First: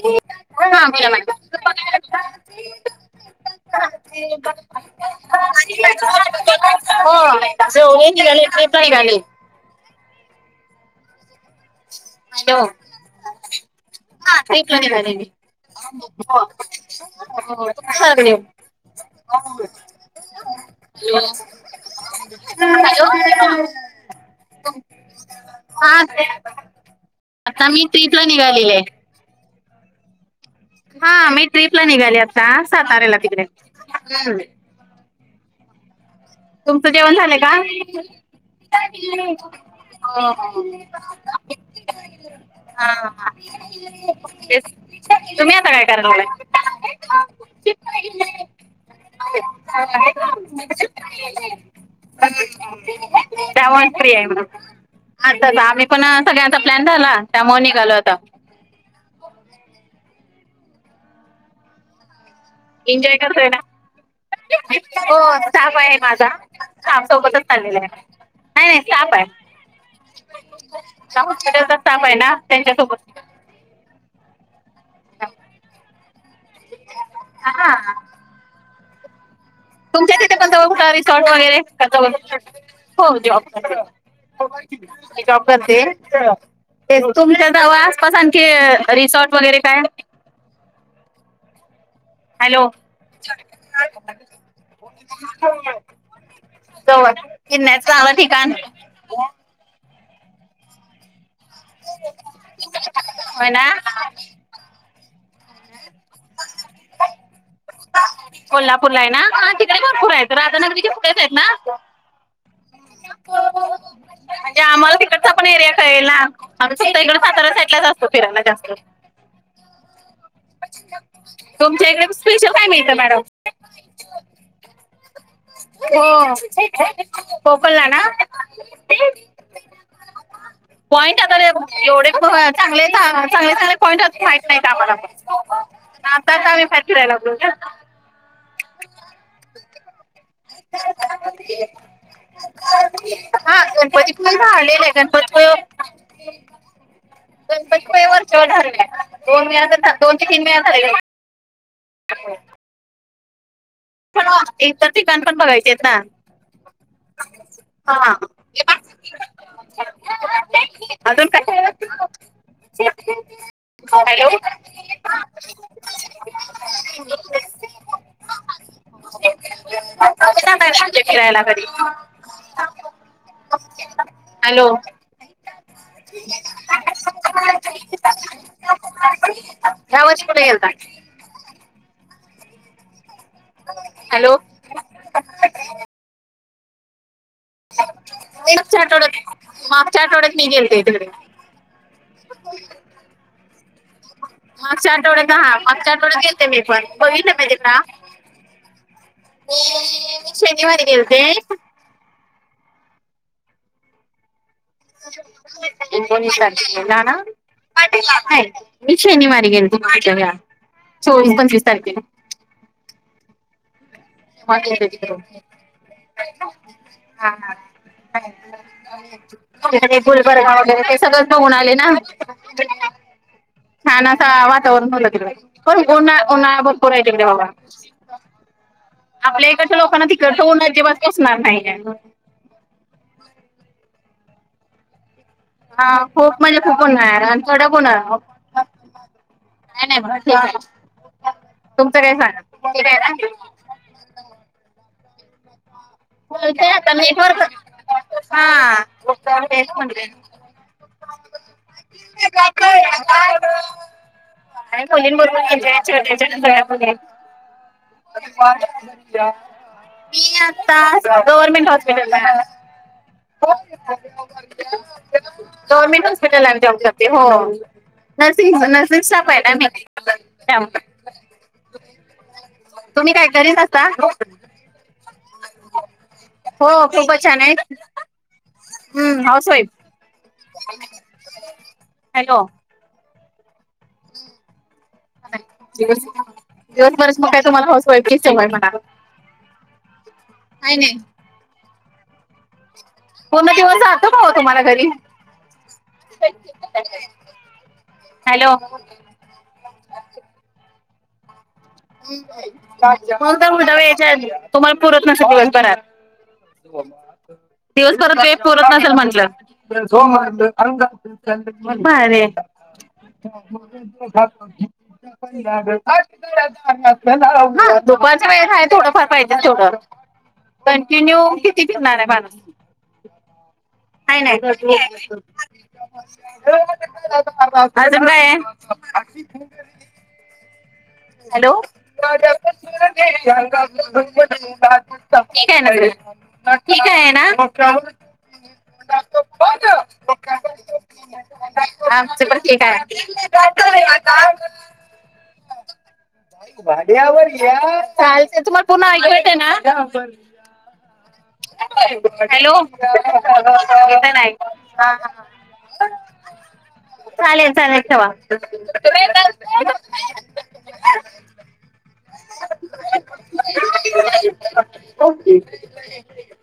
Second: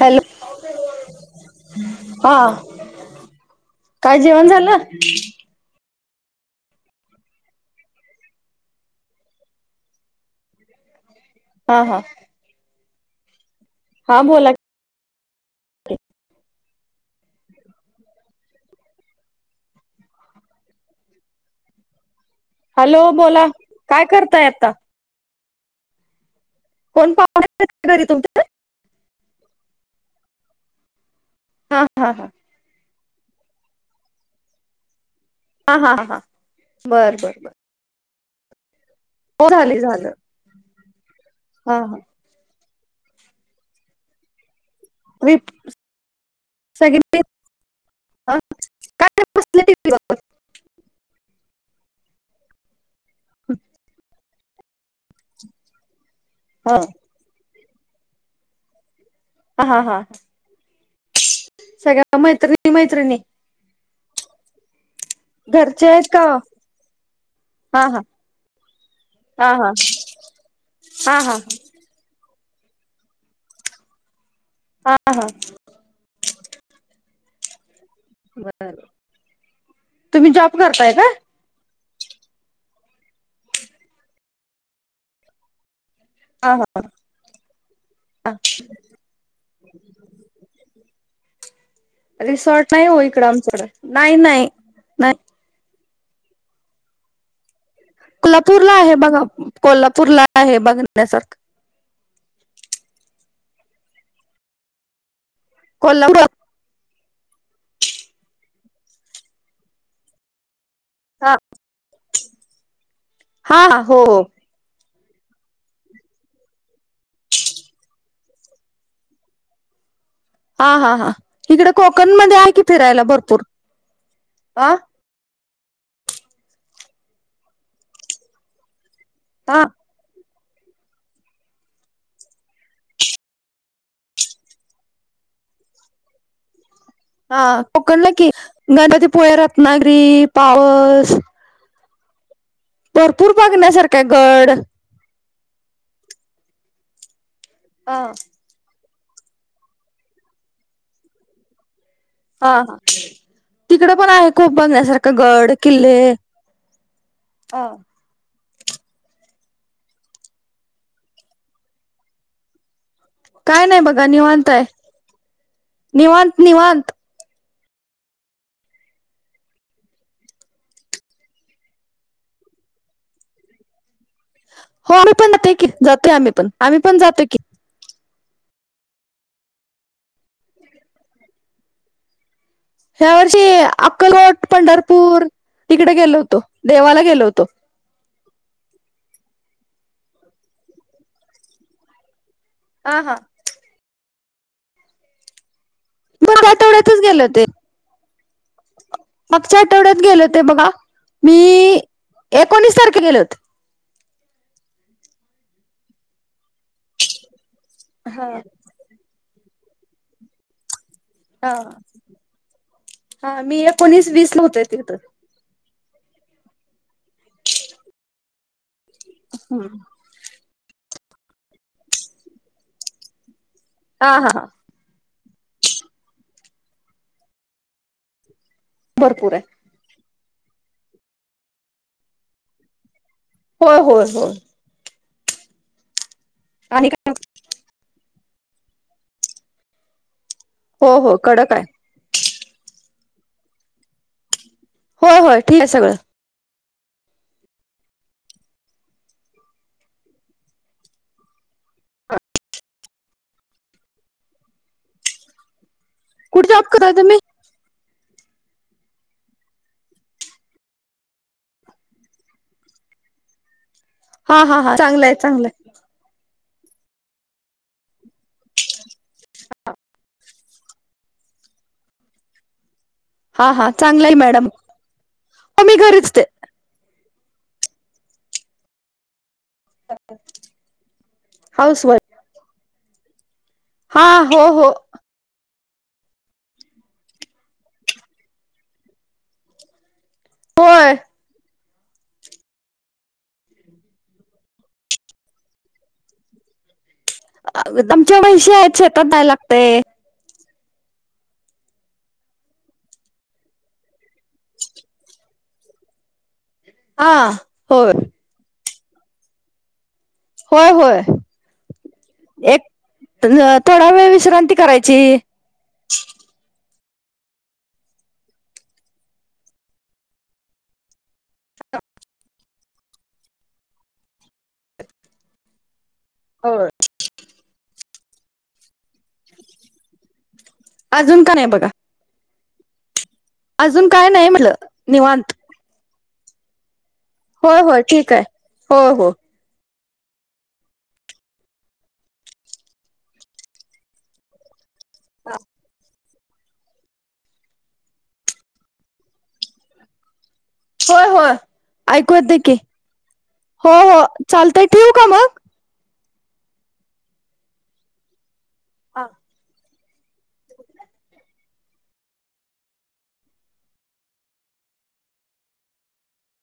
Hello [inaudible] हा ह काय जेवण चौघे झालं निघाले ते पण निघाले. हा हा. हॅलो, हा बोला [inaudible] ह [unintelligible] ह [unintelligible] हॅलो बोला काय करताय आता हा कोण पाहुणे आता आहेत मी का घरी ट्रीप लाभ तुमच्या निघालेले आहे. हा मी हा ट्र्रीपला हा निघाली हा आता सातारा ला तिकडे. हा हा हां हा. तुमचं जेवण बर बर झालंय का? बर [unintelligible] हो झाले झालं हा हा हा [unintelligible] रिप तुम्ही आता काय कराय लागलाय? सगळी काय बसले टीव्ही बघत [unintelligible] सेवन फ्री आहे म्हण. अच् आम्ही पण सगळ्यांचा हा प्लॅन झाला त्यामुळे निघालो होता हा हा सगळ्या मैत्रिणी एन्जॉय मैत्रिणी करतोय ना हो स्टाफ घरचे आहे आहेत का माझा स्टाफ सोबतच चाललेली हा हा आहे. नाही नाही स्टाफ आहे हा हा हा हा हॉपिटलचा स्टाफ आहे ना त्यांच्यासोबत हा हा [inaudible] [inaudible] तुमच्या तुम्ही तिथ पण जॉब जवळ करताय का रिसॉर्ट वगैरे? हो जॉब करते ती जॉब करते. हा हा ते तुमच्या जवळ आसपास आणखी रिसॉर्ट वगैरे काय? हॅलो रिसॉर्ट नाही हो इकडं आमच्याकडे नाही -नाही. नाही [inaudible] [inaudible] कोल्हापूर ला आहे. बघा कोल्हापूरला आहे बघण्यासारखं. होय ना. कोल्हापूर? कोल्हापूरला आहे ना तिकडे भरपूर आहे राधानगरी [inaudible] [inaudible] हा हो -हो. म्हणजे आम्हाला तिकडचा पण एरिया कळेल ना आमच्या इकड साताऱ्या साईडलाच असतो फिरायला जास्त. हा -हा -हां इकडे तुमच्या कोकणमध्ये आहे स्पेशल की काय मिळतं फिरायला भरपूर मॅडम अ. हो [inaudible] कोकणला ना. ह. [inaudible] पॉईंट आता लई भारी एवढे चांगले -चांगले -चांगले पॉईंट माहत नाही आम्हाला [unintelligible] आत्ताच आम्ही. फिरायला लागलो हा ना कोकणला कि गणपतीपुळे रत्नागिरी पावस. भरपूर हा बघण्यासारखं आहे गणपती पुळे गड पाहिलेलं गणपती गणपती हा काय वरच्यावर झालेले आहे दोन वेळेस दोन ते तीन वेळेस झालेल. हा- हा. तिकडे पण आहे खूप इतर बघण्यासारख ठिकाण पण गड बघायचे आहेत किल्ले. ना [inaudible] [inaudible] काय नाही बघा हॅलो. निवांत आहे निवांत निवांत [inaudible] ये फिरायला कधी. [inaudible] हो. आमही पण जे जातो. आम्ही पण आम्ही पण जातोय की. [inaudible] या वर्षी कुठ गेलता? ह्या वर्षी हॅलो अक्कलकोट पंढरपूर तिकडे गेलो होतो देवाला गेलो होतो. [unintelligible] मागच्या आठवड्यात मी गेलते तिकडे. ह हां. मगच्या आठवड्यातहा मगच्या आठवडत गेते मागच्या मी पण आठवड्यातच गेले बघन होते माहिजे का. मागच्या आठवड्यात गेल होते बघा गेलते मी एकोणीस तारखे गेले होत. एकोणावीस तारखेला हा जाणार [unintelligible] मी शनिवारी गेल ते मागच्या वेळा. हा -हा मी एकोणीस वीस ला [unintelligible] मा होते तिथं हा हा. [inaudible] [inaudible] गुलबर्गा वगैरे ते सगळं बघून आले ना छान हा हा असा हा वा. लाग पणनर पोराग बाबा [unintelligible] भरपूर आहे. आपल्या लोकांना तिकट होऊणार तेेव्हा बसणार नाही [unintelligible] हो हो होय हा खूप म्हणजे खूपर [inaudible] आणि काय ड कोन का नाही [inaudible] हो हो कडक आहे. तुमचं काय सांगा. हो होय ठीक आहे सगळं. ोलते आता मेटवर हाच म्ह [inaudible] का खलीन बरोबर घज [inaudible] ले्या कुठे जॉब करताय गयामध्ये [inaudible] तुम्ही मी आता गवर्मेंट हॉस्पिटल ला आता. हा हा हां चांगलंय चांगलंय. गव्हर्मेंट हॉस्पिटल आणि जाऊ लाते हो नर्सिंग नर्सिंग स्टाफ आहे ना मी. त्या [inaudible] तुम्ही काय हा हा करीनता चांगलंय मॅडम हो मी घरीच ते [unintelligible] हो खूपच छान आहे हम्म हासईब- हाऊस वाईफ. हॅलो! हा हो हो [unintelligible] तुम्हाला हाऊस वाईफची सवय म्हणा- नाही नाही. होय पूर्ण दिवस जातो काहो तुम्हाला घरी? आम्हच्या मशी हॅलो आहेत, शेतात जाय लागते. [unintelligible] तुम्हाला पुरत नसेल दिवसभरात. हा होय दिवसभरात वेळ पुरत नसेल म्हंटलं. होय होय. [unintelligible] भारीये एक थोडा वेळ विश्रांती करायची. हा दुपारच्या वेळेत आहे थोडाफार पाहिजेल तेवढं. [inaudible] कंटिन्यू किती फिरणार आहे माणूस. नाही नाही होय. [inaudible] अजून काय हाय. अजून का नाही हॅलो [unintelligible] [unintelligible] बघा अजून काय नाही म्हटलं निवांत. ठीक आहे न. होय होतं [inaudible] होय ठीक आहे होय हो आमच पण ठीके. [inaudible] हा भांड्यावर यां चालते तुम्हांला पुन्हां ऐकू येते नां [inaudible] होय होय ऐकू येतंय की हॅलो हो हो येताना ऐकू? चालतंय हा ठेवू [inaudible] का मग? चालेल चालेल ठेवा. हा. ओके.